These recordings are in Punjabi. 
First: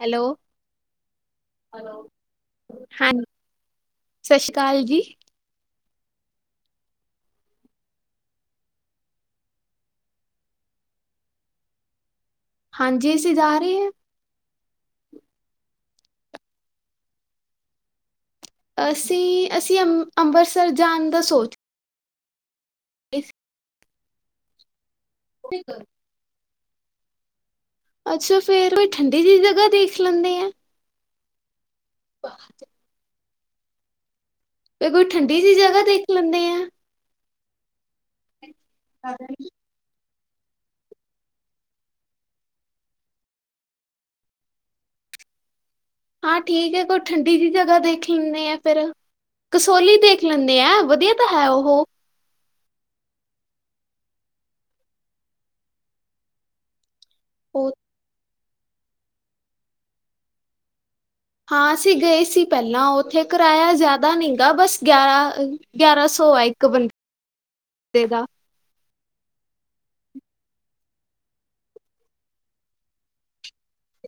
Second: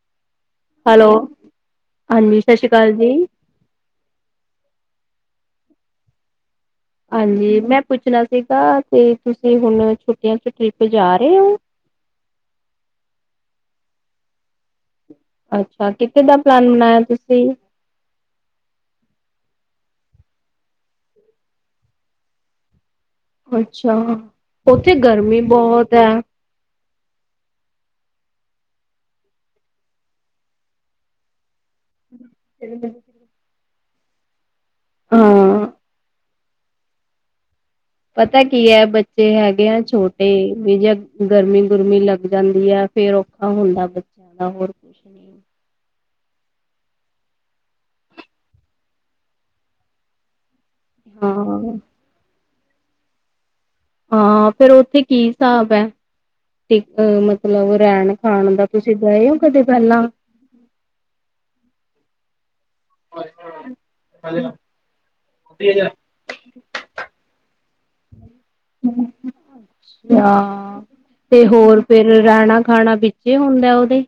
ਹੈਲੋ ਹੈਲੋ ਹਾਂਜੀ ਸਤਿ ਸ਼੍ਰੀ ਅਕਾਲ ਹਾਂ ਜੀ ਸਤਿ ਸ਼੍ਰੀ ਅਕਾਲ ਜੀ ਹਾਂਜੀ ਮੈਂ ਪੁੱਛਣਾ ਸੀਗਾ ਤੇ ਤੁਸੀਂ ਹੁਣ ਛੁੱਟੀਆਂ ਚ ਟ੍ਰਿਪ ਜਾ ਰਹੇ ਹੋ ਹਾਂਜੀ ਅਸੀਂ ਜਾ ਰਹੇ ਹਾਂ ਅੱਛਾ ਕਿੱਥੇ ਦਾ ਪਲਾਨ ਬਣਾਇਆ ਤੁਸੀਂ ਅਸੀਂ ਅਸੀਂ ਅੰ ਅੰਮ੍ਰਿਤਸਰ ਜਾਣ ਦਾ ਸੋਚ ਇਸ ਅੱਛਾ ਉੱਥੇ ਗਰਮੀ ਸੀ। ਬਹੁਤ ਹੈ ਅੱਛਾ ਫੇਰ ਕੋ ਠੰਡੀ ਦੀਿ ਜਗ੍ਹਾ ਦੇਖ ਲੈਂਦੇ ਆ ਹ ਫ ਕੋਈ ਠੰਢਡੀ ਜਿਹੀ ਹਾਂ, ਜਗ੍ਹਾ ਦੇਖ ਲੈਂਦੇ ਆ ਪਤਾ ਕੀ ਹੈ ਬੱਚੇ ਹੈਗੇ ਆ ਛੋਟੇ ਤੇ ਵੀ ਜੇ ਗਰਮੀ ਗੁਰਮੀ ਲੱਗ ਜਾਂਦੀ ਹੈ ਫੇਰ ਔਖਾ ਹੁੰਦਾ ਬੱਚਿਆਂ ਦਾ ਹੋਰ ਛ ਨ ਹਾਂ ਠੀਕ ਹੈ ਕੋਈ ਠੰਡੀ ਜਿ ਜਗ੍ਹਾ ਦੇਖ ਲੈਂਦੇ ਆ ਫਿਰ ਕਸੋਲੀ ਦੇਖ ਲੈਂਦੇ ਆ ਵਧੀਆ ਤਾਂ ਹੈ ਹਾਂ, ਉਹ ਹਾਂ ਫੇਿਰ ਉੱਥੇ ਕੀ ਹਿਸਾਬ ਹੈ ਤੇ ਅ ਉਹ ਮਤਲਬ ਰਹਿਣ ਖਾਣ ਦਾ ਤੁਸੀਂ ਗਏ ਹੋ ਕਦੇ ਪਹਿਲਾਂ ਹਾਂ ਅਸੀਂ ਗਏ ਸੀ ਪਹਿਲਾਂ ਉਹ ਉੱਥੇ ਕਿਰਾਇਆ ਜਿਆਦਾ ਨੀ ਗਾ ਬਸ ਗਿਆਰਾਂ ਗਿਆਰਾਂ ਸੌ ਹੈ ਇੱਕ ਬੰਦੇ ਦੇਦਾ ਅੱਛਾ ਤੇ ਹੋਰ ਫਿਰ ਰਹਿਣਾ ਖਾਣਾ ਵਿੱਚੇ ਹੁੰਦਾ ਉਹਦੇ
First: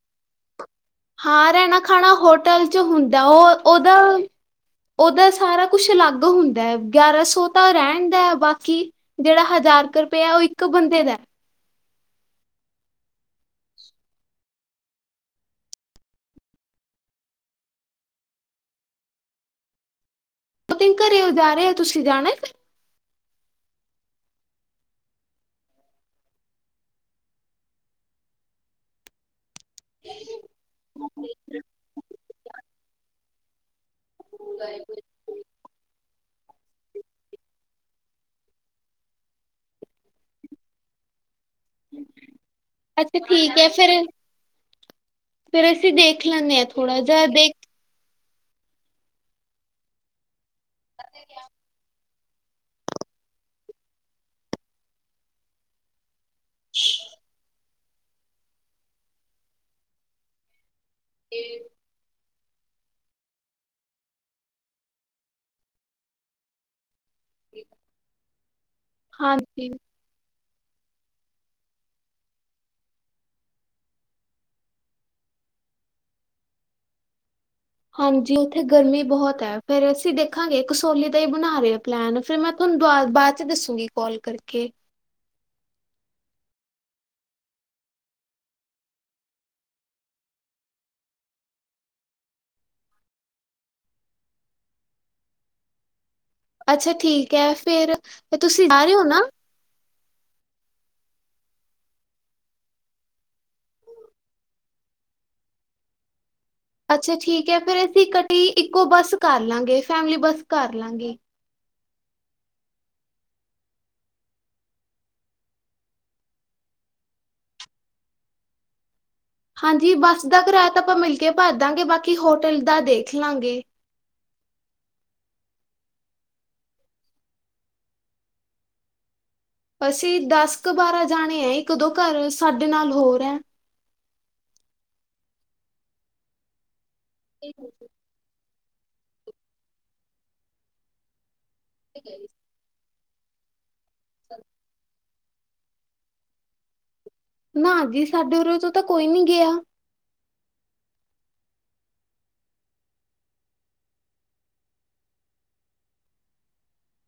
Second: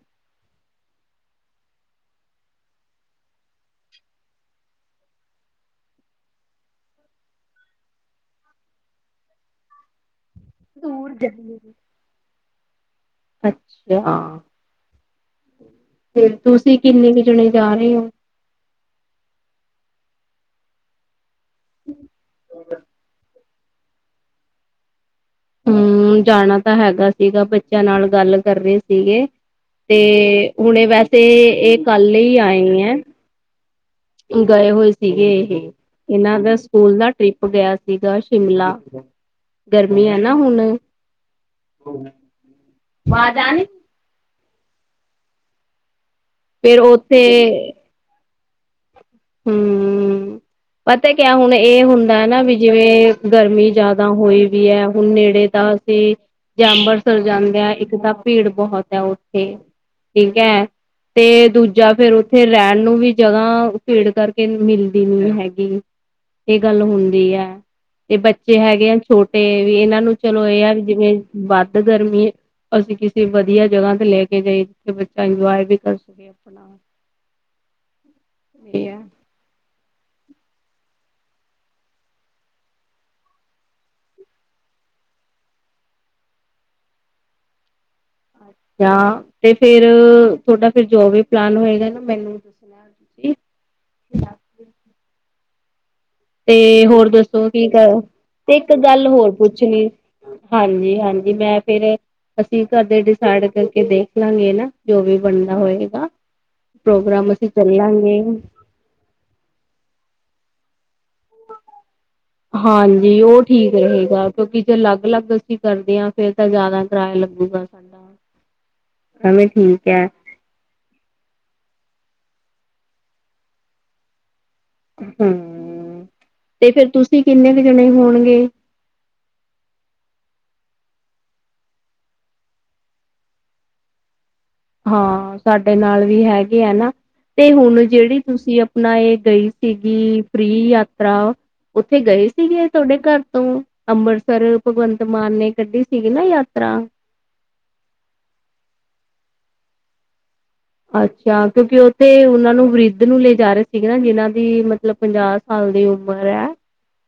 ਹਾਂ ਰਹਿਣਾ ਖਾਣਾ ਹੋਟਲ ਚ ਹੁੰਦਾ ਉਹ ਉਹਦਾ ਉਹਦਾ ਸਾਰਾ ਕੁਛ ਅਲੱਗ ਹੁੰਦਾ ਹੈ ਗਿਆਰਾਂ ਸੌ ਤਾਂ ਰਹਿਣ ਦਾ ਹੈ ਬਾਕੀ ਜਿਹੜਾ ਹਜ਼ਾਰ ਕੁ ਰੁਪਇਆ ਉਹ ਬੰਦੇ ਦਾ ਦੂਰ ਹੈ। ਗਈਏ ਅੱਛਾ ਤੇ ਤੁਸੀਂ ਕਿੰਨੇ ਕੁ ਜਾਣੇ ਜਾ ਰਹੇ ਹੋ ਬਕਿੰ ਘਰੇਓ ਜਾ ਰਹੇ ਹੋ ਤੁਸੀਂ ਜਾਣਾ ਹਮ ਜਾਣਾ ਤਾਂ ਹੈਗਾ ਸੀਗਾ ਬੱਚਿਆਂ ਨਾਲ ਗੱਲ ਕਰ ਰਹੇ ਸੀਗੇ ਤੇ ਹੁਣੇ ਵੈਸੇ ਇਹ ਕੱਲ ਆਏ ਹੈ ਗਏ ਹੋਏ ਸੀਗੇ ਇਹ ਇਹਨਾਂ ਦਾ ਸਕੂਲ ਦਾ ਟ੍ਰਿਪ ਗਿਆ ਸੀਗਾ ਸ਼ਿਮਲਾ ਗਰਮੀ ਆ ਨਾ ਹੁਣ ਅੱਛਾ ਠੀਕ ਹੈ ਫੇਿਰ ਫੇਰ ਅਸੀਂ ਦੇਖ ਲੈਂਦੇ ਹਾਂ ਫਿਰ ਥੋੜ੍ਹਾ ਜਿਹਾ ਦੇਖ ਉੱਥੇ ਹਮ, ਪਤਾ ਕਿਆ ਹੁਣ ਇਹ ਹੁਣ। ਦੇਨਾ ਵੀ ਜਿਵੇਂ, ਗਰਮੀ ਜਿਆਦਾ ਹੋਈ ਵੀ ਹੇ ਹੁਣ ਨੇੜੇ ਤਾਂ ਅਸੀਂ। ਜਾਂ ਅੰਬਰਸਰ ਜਾਂਦੇ ਆ ਇੱਕ ਤਾਂ ਭੀੜ ਬਹੁਤ ਹੈ ਉੱਥੇ, ਠੀਕ ਹੈ। ਤੇ, ਦੂਜਾ ਫਿਰ ਉਥੇ ਰਹਿਣ ਨੂੰ ਵੀ ਜਗਾ, ਭੀੜ ਕਰਕੇ ਮਿਲਦੀ ਨਹੀਂ ਹੈਗੀ। ਇਹ ਗੱਲ ਹੁੰਦੀ ਹਾ, ਤੇ ਬੱਚੇ ਹੈਗੇ ਆ ਛੋਟੇ ਹਾਂਜੀ ਵੀ ਇਹਨਾਂ ਨੂੰ। ਚਲੋ ਇਹ ਆ ਵੀ ਜਿਵੇਂ, ਵੱਧ ਗਰਮੀ। ਅਸੀਂ ਕਿਸੇ ਵਧੀਆ ਜਗ੍ਹਾ ਤੇ ਲੈ ਕੇ ਗਏ। [unintelligible] ਹਾਂਜੀ ਉੱਥੇ ਇਹ ਹੈ ਗਰਮੀ ਬਹੁਤ ਹੈ, ਫੇਰ ਅਸੀਂ ਦੇਖ। ਰਖਾਂਗੇ ਕਸੋਲੀ ਦਾ ਹੀ ਬਣਾ ਰਹੇ ਹਾ ਪਲੈਨ, ਫਿਰ ਮੈਂ ਤੁਹਾਨੂੰ ਦੁ ਬਾਅਦ ਚ ਦੱਸੂੰਗੀ ਕਾਲ ਕਰਕੇ। ਜਾਂ, ਤੇ ਫਿਰ- ਤੋਡਾ ਫੇਰ ਜੋ ਵੀ ਪਲੈਨ ਹੋਏਗਾ ਨਾ ਮੈਨੂੰ [unintelligible] ਤੇ, ਅੱਛਾ ਹੋਰ ਠੀਕ ਦੱਸੋ ਹੈ ਕੀ ਫਿਰ ਕਰ, ਤੇ ਤੁਸੀਂ ਏਕ ਜਾ ਰਹੇ ਹੋ ਗੱਲ ਨਾ ਹੋਰ ਪੁੱਛਣੀ। ਹਾਂਜੀ, ਹਾਂਜੀ ਮੈਂ ਫੇਰ ਅਸੀਂ ਘਰ ਦੇ ਡਿਸਾਈੜ ਕਰਕੇ ਦੇਖ ਲਾਂਗੇ ਨਾ, ਜੋ ਵੀ ਬਨਦਾ ਹੋਏਗਾ। ਅੱਛਾ ਪ੍ਰੋਗਰਾਮ, ਅਸੀਂ ਠੀਕ ਹੈ ਫਿਰ ਅਸੀਂ ਚੱਲਾਂਗੇ। ਇਕੱਠੇ ਹੀ ਇੱਕੋ ਬੱਸ ਕਾਰ ਲਾਂਗੇ, ਫੈਮਲੀ ਬੱਸ ਕਾਰ ਲਾਂਗੇ। ਹਾਂਜੀ, ਓ ਠੀਕ ਰਹੇਗਾ, ਕੇਓਕਿ ਜੇ ਅਲੱਗ-ਅਲੱਗ ਅਸੀਂ ਕਰਦੇ ਆਂ, ਫੇਰ ਤਾਂ ਜਾਦਾ ਕਿਰਾਏਆ ਲੱਗੂਗਾ। [inaudible] ਠੀਕ ਹਾਂਜੀ, ਹੈ ਬੱਸ ਦਾ ਕਰਾਏਆ ਤਾਂ ਆਪਾਂ ਮਿਲ ਕੇ ਭਰ ਦਾਂਗੇ, ਬਾਕੀ ਹੋਟਲ ਦਾ ਦੇਖ ਲਾਂਗੇ। ਹੂੰ, ਤੇ ਫੇਰ ਤੁਸੀ ਕਿੰਨੇ ਕ ਜਣੇ ਹੋਣਗੇ? ਅਸੀਂ, ਦਸ ਕ ਬਾਰਾਂ ਜਾਣੇ ਆਂ, ਇੱਕ ਦੋ ਘਰ ਸਾਡੇ ਨਾਲ ਹੋਰ ਐ। ਹਾਂ, ਸਾਡੇ ਨਾਲ਼ ਵੀ ਹੈਗੇ ਆ ਨਾ, ਤੇ ਹੁਨ ਜੇੜੀ ਤੁਸੀ ਨਈ ਗਈ ਸੀਗੀ ਫ੍ਰੀ ਯਾਤਰਾ, ਓਥੇ ਗਏ ਸੀਗੇ ਥੋਡੇ ਘਰ [unintelligible] ਅੰਬਰਸਰ, ਭਗਵੰਤ ਮਾਨ ਨੇ ਕੱਢੀ ਸੀਗੀ ਨਾ ਯਾਤਰਾ ਨਾ ਜੀ, ਸਾਡੇ ਉਰੋ ਤੋਂ ਤਾਂ ਕੋਈ ਨੀ ਗੇਆ। ਅੱਛਾ, ਕੇਓਕਿ ਓਥੇ ਉਨਾਂ ਨੂੰ ਵ੍ਰੀਦ ਨੂੰ ਲੈ ਜਾ ਰੇ ਸੀਗੇ ਨਾ, ਜਿਨਾਂ ਦੀ, ਮਤਲਬ ਪੰਜਾ ਸਾਲ ਦੀ ਉਮਰ ਐ,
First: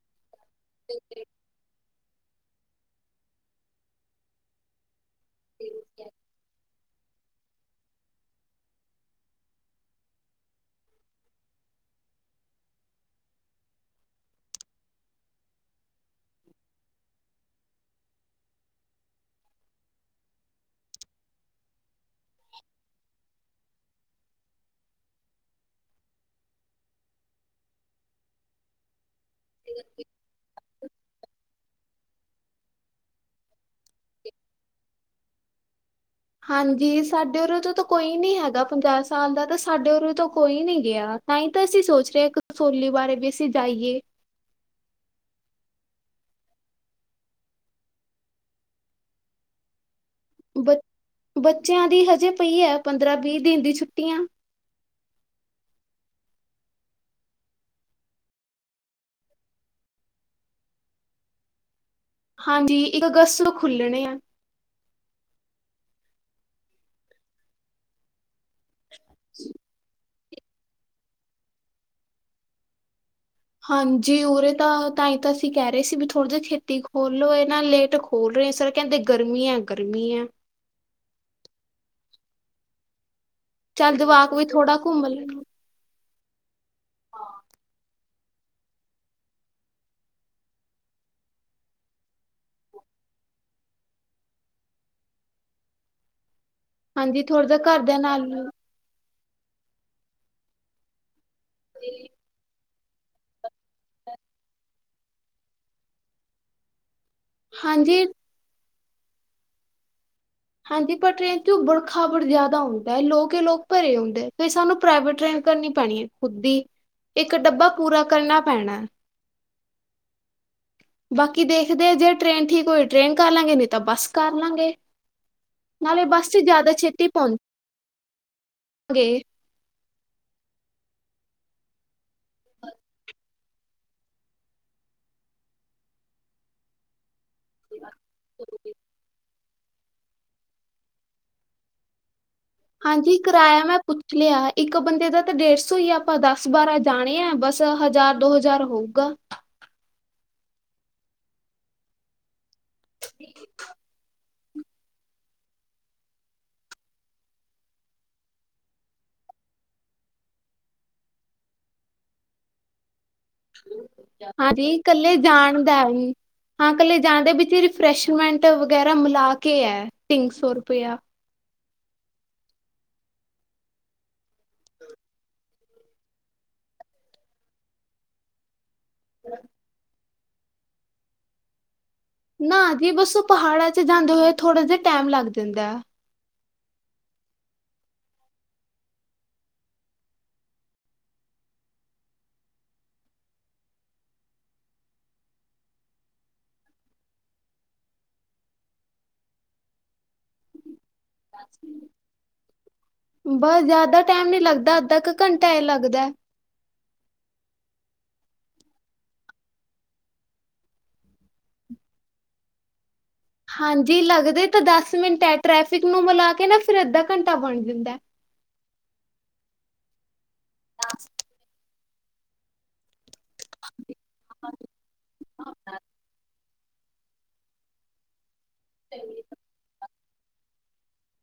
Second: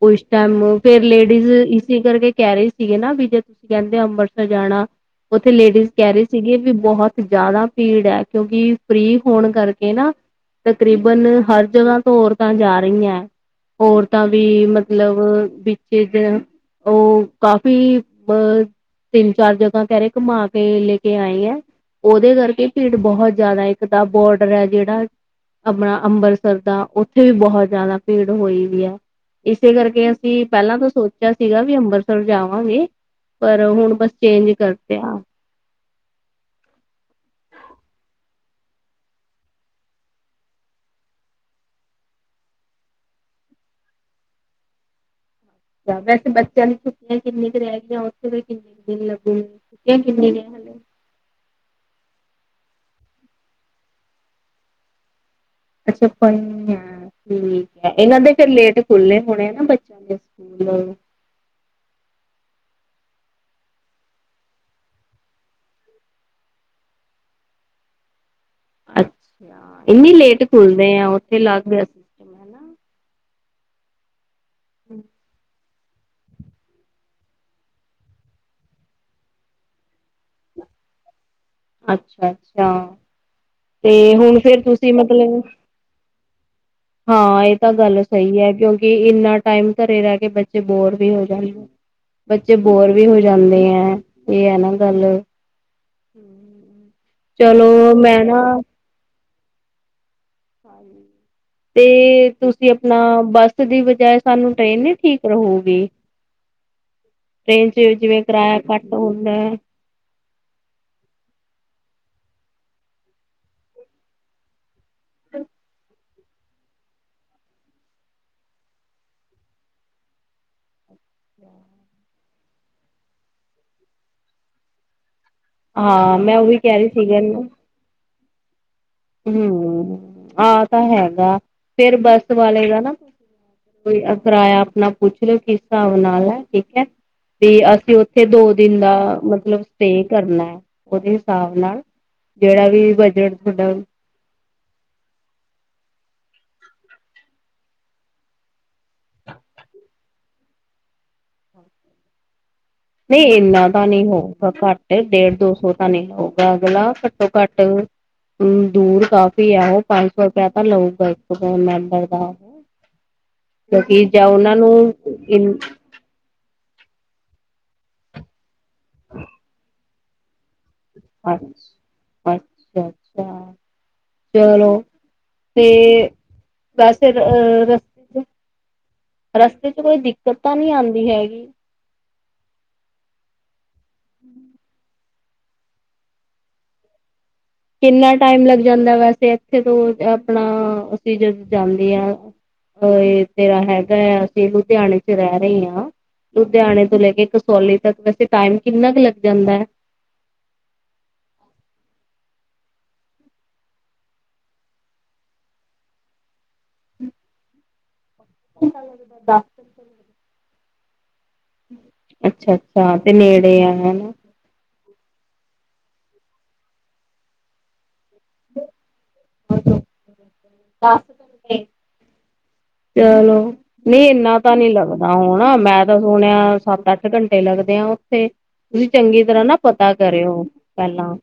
ਓਸ ਟੈਮ ਫੇਰ ਲੇੜੀਜ਼ ਕੀ ਕਰਕੇ ਕੈ ਰੈ ਸੀਗੇ ਨਾ, ਬੀ ਜੇ ਤੂਸੀ‌ ਕੈਂਦੇ ਅੰਬਰਸਰ ਜਾਣਾ। ਓਥੇ ਲੇੜੀਜ਼ ਕੈ ਰੈ ਸੀਗੇ, ਵੀ ਬੋਹਤ ਜਾ਼ਦਾ ਭੀੜ ਐ। ਕੇਓਂਕਿ, ਫ੍ਰੀ ਫੋਣ ਕਰਕੇ ਨਾ ਤਕਰੀਬਨ, ਹਰ ਜਗਾ ਤੋਂ ਓਰਤਾਂ ਜਾ ਰੀਐਂ। ਓਰਤਾਂ ਵੀ, ਮਤਲਬ ਬਿਚੱ ਜੇ ਓਰ ਕਾਫੀ ਅ ਤਿੰਨ ਚਾਰ ਜਗਾ ਕੈਰੇ ਘਮਾ ਕੇ ਲੇਕੇ ਆਏ ਆ, ਓਦੋ ਕਰਕੇ ਭੀ ਬੋਹਤ ਜਾਦਾ ਏਕ ਤਾ ਬੋਡਰ ਆ ਜੇੜਾ ਆਪਣਾ ਅੰਬਰਸਰ ਦਾ, ਓਥੇ ਵੀ ਬੋਹ ਜਾਦਾ ਭੀੜ ਹੋਈ ਵੀ ਐ। ਇਸੇ ਕਰਕੇ ਅਸੀਂ, ਪੈਲਾਂ ਤੋ ਸੋ ਚੇਆ ਸੀਗਾ ਵੀ ਅੰਬਰਸਰ ਜਾਵਾਂਗੇ, ਪਰ ਹੁਣ ਬਸ ਚੇਂਜ ਕਰਤੇ ਆ। ਹਾਂਜੀ, ਸਾਡੇ ਊਰੋ ਤੋ ਤਾਂ ਕੋਈ ਨੀ ਹੈਗਾ ਪੰਜਾ ਸਾਲ ਦਾ ਤਾਂ, ਸਾਡੇ ਊਰੋ ਤੋਂ ਕੋਈ ਨੀ ਗੇਆ। ਤਾਈ ਤਾਂ ਅਸੀਂ ਸੋਚ ਰੇ ਕ ਕਸੋਲੀ ਬਾਰੇ, ਵੀ ਅਸੀ ਜਾਈਏ। [unintelligible] ਬ, ਬੱਚੇਆਂ ਦੀ ਹਜੇ ਪਈ ਐ, ਪੰਦਰਾਂ ਬੀ ਦਿਨ ਦੀ ਛੁੱਟੀਆਂ। [unintelligible] ਠੀਕ ਐ, ਏਨਾ ਦੇ ਫੇਰ ਲੇਟ ਖੁਲਨੇ ਹੋਣੇ ਆ ਨਾ, ਬੱਚੇਆਂ ਦੇ ਸੁਕੂਲ। ਹਾਂਜੀ, ਇੱਕ ਅਗਸਤ ਨੂ ਖੁੱਲਣੇ ਆ। ਅੱਛਾ, ਏਨੀਂ ਲੇਟ ਖੁੱਲਦੇਂ ਆਂ ਉਥੇ ਲੱਗ ਰੇਆ ਹਾਂਜੀ, ਉਰੇ ਤਾਂ ਤਾਂਈ ਤਾਂ ਸੀ ਕੈ ਰੇ ਸੀ ਬੀ ਥੋੜ ਜੇ ਛੇਤੀ ਖੋਲ ਲੋ ਏ ਨਾ ਲੇਟ ਖੋਲ ਰਏ ਸਰ ਕੈਂਦੇ ਗਰਮੀ ਐ ਗਰਮੀ ਐ। ਅੱਛਾ, ਅੱਛਾ ਤੇ ਚੱਲ ਜਵਾਕ ਹੁਣ ਵੀ ਫੇਰ ਥੋੜਾ ਤੁਸੀ ਘੁੰਮ ਮਤਲਬ ਲੈਣ [inaudible] ਹਾਂ ਏ ਤਾਂ ਗੱਲ ਸਈ ਐ, ਕੇਓ ਕਿ ਇੰਨਾ ਟਾਈਮ ਘਰੇ ਰੈਹ ਕੇ ਬੱਚੇ ਬੋਰ ਵੀ ਹੋ ਜਾਂਦੇ ਆ। ਬੱਚੇ ਬੋਰ ਵੀ ਹੋ ਜਾਂਦੇ ਐਂ, ਏ ਆ ਨਾ ਗਾੱਲ। ਹਾਂਜੀ, ਥੋੜਾ ਜਿ ਚਲੋ ਘਰਦਿਆਂ ਮੈਂ ਨਾਲ ਨਾ ਵੀ। [unintelligible] ਤੁਸੀਂ ਅਪਨਾ, ਬੱਸ ਦੀ ਵਜਾਏ ਸਾਨੂੰ ਟ੍ਰੇਨ ਨੀ ਠੀਕ ਰਹੂਗੀ? ਟ੍ਰੇਨ ਚ ਹਾਂਜੀ ਜਿਵੇਂ ਕਰਾਯਾ ਘੱਟ ਹੋਂਦੈ। ਹਾਂਜੀ ਪਰ ਟ੍ਰੇਨ ਚ ਉਬੜ, ਖਾਬੜ ਜਾਦਾ ਹੁੰਦੈ, ਲੋਕ ਏ ਲੋਕ ਭਰੇ ਹੁੰਦੇ ਤੇ ਸਾਨੂੰ ਪ੍ਰਾਈਵੇਟ ਟ੍ਰੇਨ ਕਰਨੀ ਪੈਣੀ ਐ, ਖੁੱਦ ਦੀ, ਇੱਕ ਡੱਬਾ ਪੂਰਾ ਕਰਨਾ ਪੈਣਾ। ਬਾਕੀ ਦੇਖਦੇ ਜੇ ਟ੍ਰੇਨ ਠੀਕ ਹੋਈ ਟ੍ਰੇਨ ਕਾਰ ਲਾਂਗੇ, ਨਈ ਤਾਂ ਬਾਸ ਕਾਰ ਲਾਂਗੇ। ਨਾਲੇ਼, ਹਾਂ ਬਸ ਮੈਂ ਚ ਉਹੀ ਜਿਆਦਾ ਕਹਿ ਰਹੀ ਛੇਤੀ, [inaudible] ਸੀਗਾ ਪੋਨ, ਗੇ। ਹੂੰ, ਆਹ ਤਾਂ ਹੈਗਾ, ਫੇਰ ਬੱਸ ਵਾਲੇ ਦਾ ਨਾ ਕੋਈ ਅ ਕਿਰਾਇਆ ਅਪਣਾ ਪੁੱਛ ਲਿਓ ਕਿਸ ਹਿਸਾਬ ਨਾਲ ਐ, ਠੀਕ ਐ। ਵੀ, ਅਸੀਂ ਉੱਥੇ ਦੋ ਦਿਨ ਦਾ, ਮਤਲਬ ਸਟੇ ਕਰਨਾ, ਉਹਦੇ ਹਿਸਾਬ ਨਾਲ ਜਿਹੜਾ ਵੀ ਹਾਂਜੀ ਵਜਣ ਕਿਰਾਇਆ ਤੁਆਡਾ। ਮੈਂ ਪੁੱਛ ਲਿਆ ਇੱਕ ਬੰਦੇ ਦਾ ਤਾਂ ਡੇਢ ਸੌ ਈ ਆ, ਆਪਾਂ ਦਸ-ਬਾਰਾਂ ਜਾਣੇ ਆ ਬਸ ਹਜ਼ਾਰ-ਦੋ ਹਜ਼ਾਰ ਹੋਊਗਾ। ਨਈ ਇੰਨਾ ਤਾਂ ਨਹੀਂ ਹੋਊਗਾ ਘੱਟ ਡੇਢ-ਦੋ ਸੌ ਤਾਂ ਨਈ ਹੋਊਗਾ ਅਗਲਾ ਘੱਟੋ-ਘੱਟ ਹ ਦੂਰ ਕਾਫੀ ਆ ਉਹ ਪੰਜ ਸੌ ਰੁਪਇਆ ਤਾਂ ਲਊਗਾ ਇੱਕ ਮੈਂਬਰ ਦਾ। ਕਿਉਂਕਿ ਜਾਂ ਉਹਨਾਂ ਨੂੰ ਹਾਂਜੀ ਕੱਲੇ ਇਨ ਜਾਣ ਦਾ ਵੀ। ਹਾਂ, ਕੱਲੇ ਜਾਂਣਦੇ ਵਿੱਚ ਰਿਫਰੈਸ਼ਮੈਂਟ ਵਗੈਰਾ ਮਿਲਾ ਕੇ ਐ ਤਿੰਨ ਸੌ ਰੁਪਇਆ। ਅੱਛ, ਅੱਛ, ਅੱਛਾ। ਚਲੋ ਤੇ ਵੈਸੇ ਅ ਰਸਤੇ ਰਸਤੇ ਚ ਕੋਈ ਦਿੱਕਤ ਤਾਂ ਨੀ ਆਂਦੀ ਹੈਗੀ। ਨਾ ਜੀ ਬਸ ਉਹ ਪਹਾੜਾਂ ਚ ਜਾਂਦੇ ਹੋਏ ਥੋੜਾ ਜਿਆ ਟਾਈਮ ਲੱਗ ਜਾਂਦਾ ਐ। ਕਿੰਨਾ ਟਾਈਮ ਲੱਗ ਜਾਂਦਾ ਵੈਸੇ ਇੱਥੇ ਤੋਂ ਅਪਣਾ ਅਸੀਂ ਜਦੋਂ ਜਾਂਦੇ ਐ। ਅ ਇਹ ਤੇਰਾ ਹੈਗਾ ਐ ਅਸੀਂ ਲੁਧਿਆਣੇ ਚ ਰਹਿ ਰਏ ਆ। ਲੁਧਿਆਣੇ ਤੋਂ ਲੈ ਕੇ ਕਸੌਲੀ ਤੱਕ ਵੈਸੇ ਟਾਈਮ ਕਿੰਨਾ ਕ ਲੱਗ ਜਾਂਦਾ ਐ। ਬਸ ਜਿਆਦਾ ਟਾਈਮ ਨੀ ਲੱਗਦਾ ਅੱਧਾ ਕ ਘੰਟਾ ਈ ਲੱਗਦਾ। [unintelligible] ਲੱਗਦਾਦਾ [unintelligible] ਅੱਛਾ-ਅੱਛਾ ਤੇ ਨੇੜ ਹਾਂਜੀ, ਲੱਗਦੇ ਤਾਂ ਦਸ ਮਿੰਟ ਐ, ਟ੍ਰੈਫਿਕ ਨੂੰ ਮਿਲਾ ਕੇ ਨਾ ਫਿਰ ਅੱਧਾ ਘੰਟਾ ਬਣ ਜਾਂਦਾ। [unintelligible] ਚਲੋ ਨਈ ਇਨਾ ਤਾਂ ਨੀ ਲੱਗਦਾ ਹੁਣਾ ਮੈਂ ਤਾਂ ਸੁਣਿਆ ਸੱਤ-ਅੱਠ ਘੰਟੇ ਲੱਗਦੇ ਆ ਉੱਥੇ। ਤੁਸੀਂ ਚੰਗੀ ਤਰਾਂ ਨਾ ਪਤਾ ਕਰਿਓ ਪਹਿਲਾਂ।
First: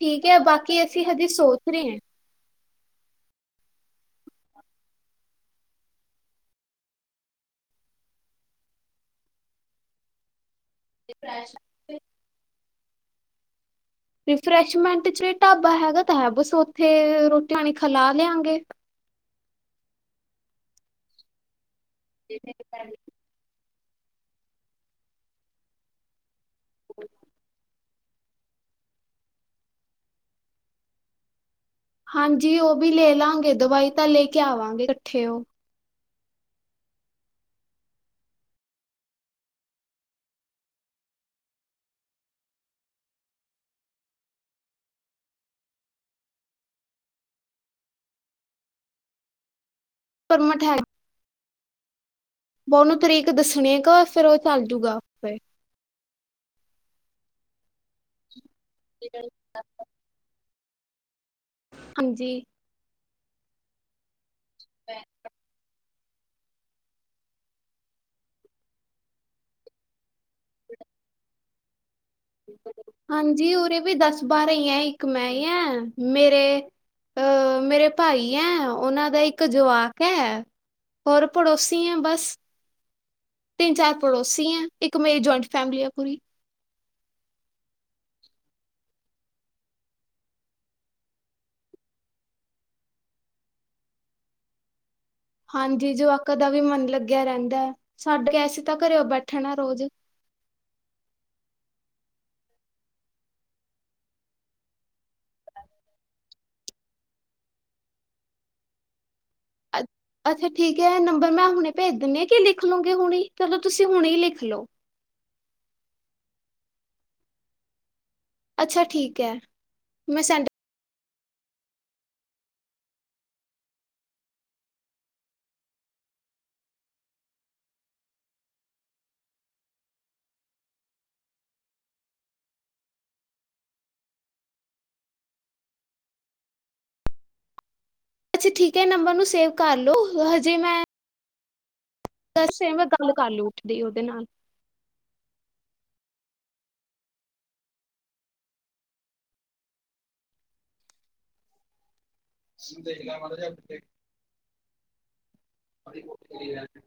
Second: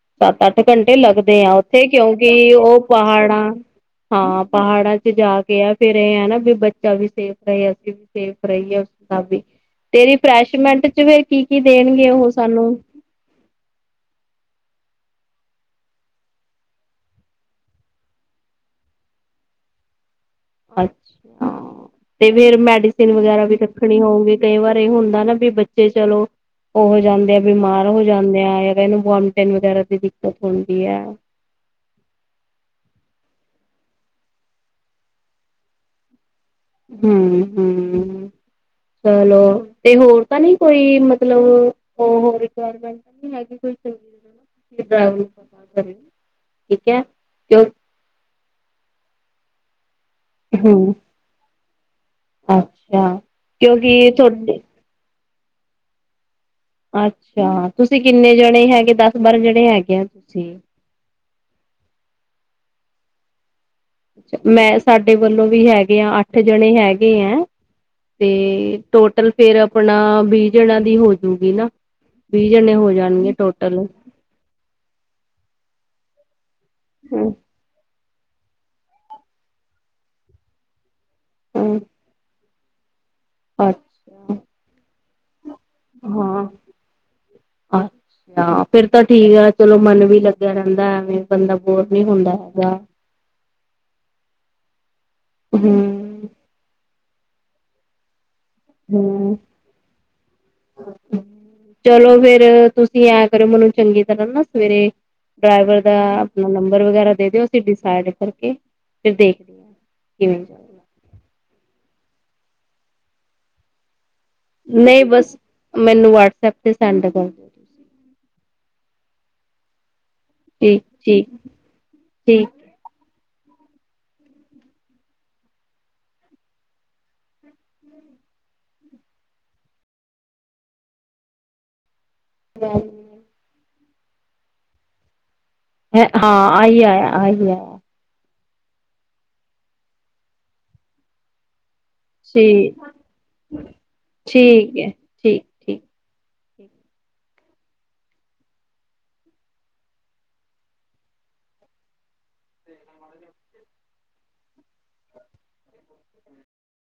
ਠੀਕ ਹੈ ਸੱਤ-ਅੱਠ ਬਾਕੀ ਘੰਟੇ ਅਸੀਂ ਹਜੇ ਲੱਗਦੇ ਆ ਸੋਚ ਉੱਥੇ ਰਹੇ ਕਿਉਂ ਕਿ ਉਹ ਪਹਾੜਾਂ ਹਾਂ ਪਹਾੜਾਂ ਚ ਜਾ ਕੇ ਆ ਫੇਰ ਇਹ ਐ ਨਾ ਵੀ ਬੱਚਾ ਵੀ ਸੇਫ ਰਏ, ਅਸੀਂ ਵੀ ਸੇਫ ਰਈਏ, ਉਸ ਹਿਸਾਬ ਵੀ ਤੇ ਰਿਫਰੈਸ਼ਮੈਂਟ ਚ ਫਿਰ ਹਾਂ ਕੀ-ਕੀ ਦੇਣਗੇ ਉਹ ਸਾਨੂੰ। ਰਿਫਰੈਸ਼ਮੈਂਟ ਚ ਢਾਬਾ ਹੈਗਾ ਤਾਂ ਹੈ ਬਸ ਉੱਥੇ ਰੋਟੀ-ਪਾਣੀ ਖਿਲਾ ਲਿਆਂਗੇ। ਅੱਛਾ, ਤੇ ਫਿਰ ਮੈਡੀਸਿਨ ਵਗੈਰਾ ਵੀ ਰੱਖਣੀ ਹੋਊਗੀ ਕਈ ਵਾਰ ਇਹ ਹੁੰਦਾ ਨਾ ਵੀ ਬੱਚੇ ਚਲੋ ਉਹ ਹੋ ਜਾਂਦੇ ਆ, ਬਿਮਾਰ ਹੋ ਜਾਂਦੇ ਆ ਜਾਂ ਇਹਨੂੰ ਵੋਮਟੇਨੀਂਗ ਵਗੈਰਾ ਦੀ ਦਿੱਕਤ ਹੁੰਦੀ ਐ। ਹਾਂਜੀ ਉਹ ਵੀ ਲੈ ਲਾਂਗੇ, ਦਵਾਈ ਤਾਂ ਲੈ ਕੇ ਆਵਾਂਗੇ ਕੱਠੇ ਉਹ। ਹੂੰ ਹੂੰ। ਚਲੋ ਤੇ ਹੋਰ ਤਾਂ ਨੀ ਕੋਈ ਮਤਲਬ ਉਹ ਰਿਕਵਾਰਮੈਂਟ। ਹੈ ਕੋਈ ਚੰ ਤੁਸੀ ਡਵ ਕਰਹੇ ਠੀਕ ਹੈ ਤੇ [unintelligible] ਪਰਮਠ ਹੈ। ਹਮ ਬ ਉਹਨੂੰ ਅੱਛਾ ਤਰੀਕ ਦੱਸਣੀ ਐਗਾ ਕਿਉਂਕਿ ਫੇਰ ਉਹ ਤੁਹਾਡੇ ਚੱਲ ਜੂਗਾ। ਆਪੇ ਅੱਛਾ, ਤੁਸੀਂ ਕਿੰਨੇ ਜਣੇ ਹੈਗੇ, ਦੱਸ-ਬਾਰਾਂ ਜਣੇ ਹੈਗੇ ਆ ਤੁਸੀਂ। ਹਾਂਜੀ। ਮੈਂ ਸਾਡੇ ਵੱਲੋਂ ਵੀ ਹੈਗੇ ਆ। ਅੱਠ ਜਣੇ ਹੈਗੇ ਐ। ਤੇ ਟੋਟਲ ਫੇਰ ਆਪਣਾ ਵੀਹ ਜਣਾ ਦੀ ਹੋਜੂਗੀ ਨਾ। ਵੀਹ ਜਣੇ ਹੋ ਜਾਣਗੇ ਟੋਟਲ। ਬਾਰੇ ਇਆ ਇੱਕ ਮੈਂ ਆ ਮੇਰੇ ਅਹ ਮੇਰੇ ਭਾਈ ਐ, ਉਹਨਾਂ ਦਾ ਇੱਕ ਜਵਾਕ ਐ ਹੋਰ ਪੜੋਸੀ ਐ, ਬਸ ਤਿੰਨ-ਚਾਰ ਅੱਛਾ ਪੜੋਸੀ ਐ, ਇੱਕ ਮੇਰੀ ਜੋਇੰਟ ਹਾਂ, ਅਛ ਨਾ, ਫੇਰ ਤਾਂ ਠੀਕ ਆ ਚਲੋ ਮਨ ਵੀ ਲੱਗਿਆ ਰਹਿੰਦਾ ਐਵੇ ਬੰਦਾ ਬੋਰ ਨੀ ਹੁੰਦਾ ਹੈਗਾ। [inaudible] ਹੂੰ ਹਾਂਜੀ ਜਵਾਕਾ ਦਾ ਵੀ ਮਨ ਲੱਗਿਆ ਰਹਿੰਦਾ, ਸਾਡੇ ਕੈਸੇ ਤਾਂ ਘਰੇਓ ਬੈਠਣਾ ਰੋਜ਼ ਅੱਛਾ, ਚਲੋ ਫੇਰ ਤੁਸੀਂ ਐ ਕਰਯੋ ਮੈਨੂੰ ਚੰਗੀ ਤਰ੍ਹਾਂ ਨਾ ਸਵੇਰੇ ਡਰਾਈਵਰ ਦਾ ਆਪਣਾ ਨੰਬਰ-ਵਗੈਰਾ ਦੇ ਦਿਓ। ਅਸੀਂ ਡਿਸਾਈਡ ਕਰਕੇ ਫਿਰ ਦੇਖ ਅੱਛਾ ਠੀਕ। ਕੇ ਨੰਬਰ ਮੈਂ ਹੁਣੇ ਭੇਜ ਦਿੰਦੀਆ। ਕਿ ਲਿਖ ਲਓਗੇ ਹੁਣੇ, ਚਲੋ ਤੁਸੀਂ ਹੁਣੇ ਹੀ ਲਿਖ ਲਓ। ਨਹੀਂ ਬਸ। ਮੈਨੂੰ ਵਟਸਐਪ ਤੇ ਸੈਂਡ ਕਰ ਦੋ। ਅੱਛਾ ਠੀਕ ਐ। ਮੈਂ ਸੈਂਡ ਠੀਕ ਠੀਕ ਠੀਕ। [unintelligible] ਹੈ ਹਾਂ। ਆਈਆ- ਆਇਆ ਅੱਛਾ ਠੀਕ ਹੈ। ਨੰਬਰ ਨੂੰ ਸੇਵ ਕਰਲ ਲੋ ਹਜੇ ਮੈਂ ਕੱਲ ਸਵੇਰੇ, ਠੀਕ ਮੈਂ ਗੱਲ ਕਰ ਲੂ ਉੱਠਦੀ ਉਹਦੇ ਨਾਲ। ਠੀਕ ਐ। [unintelligible]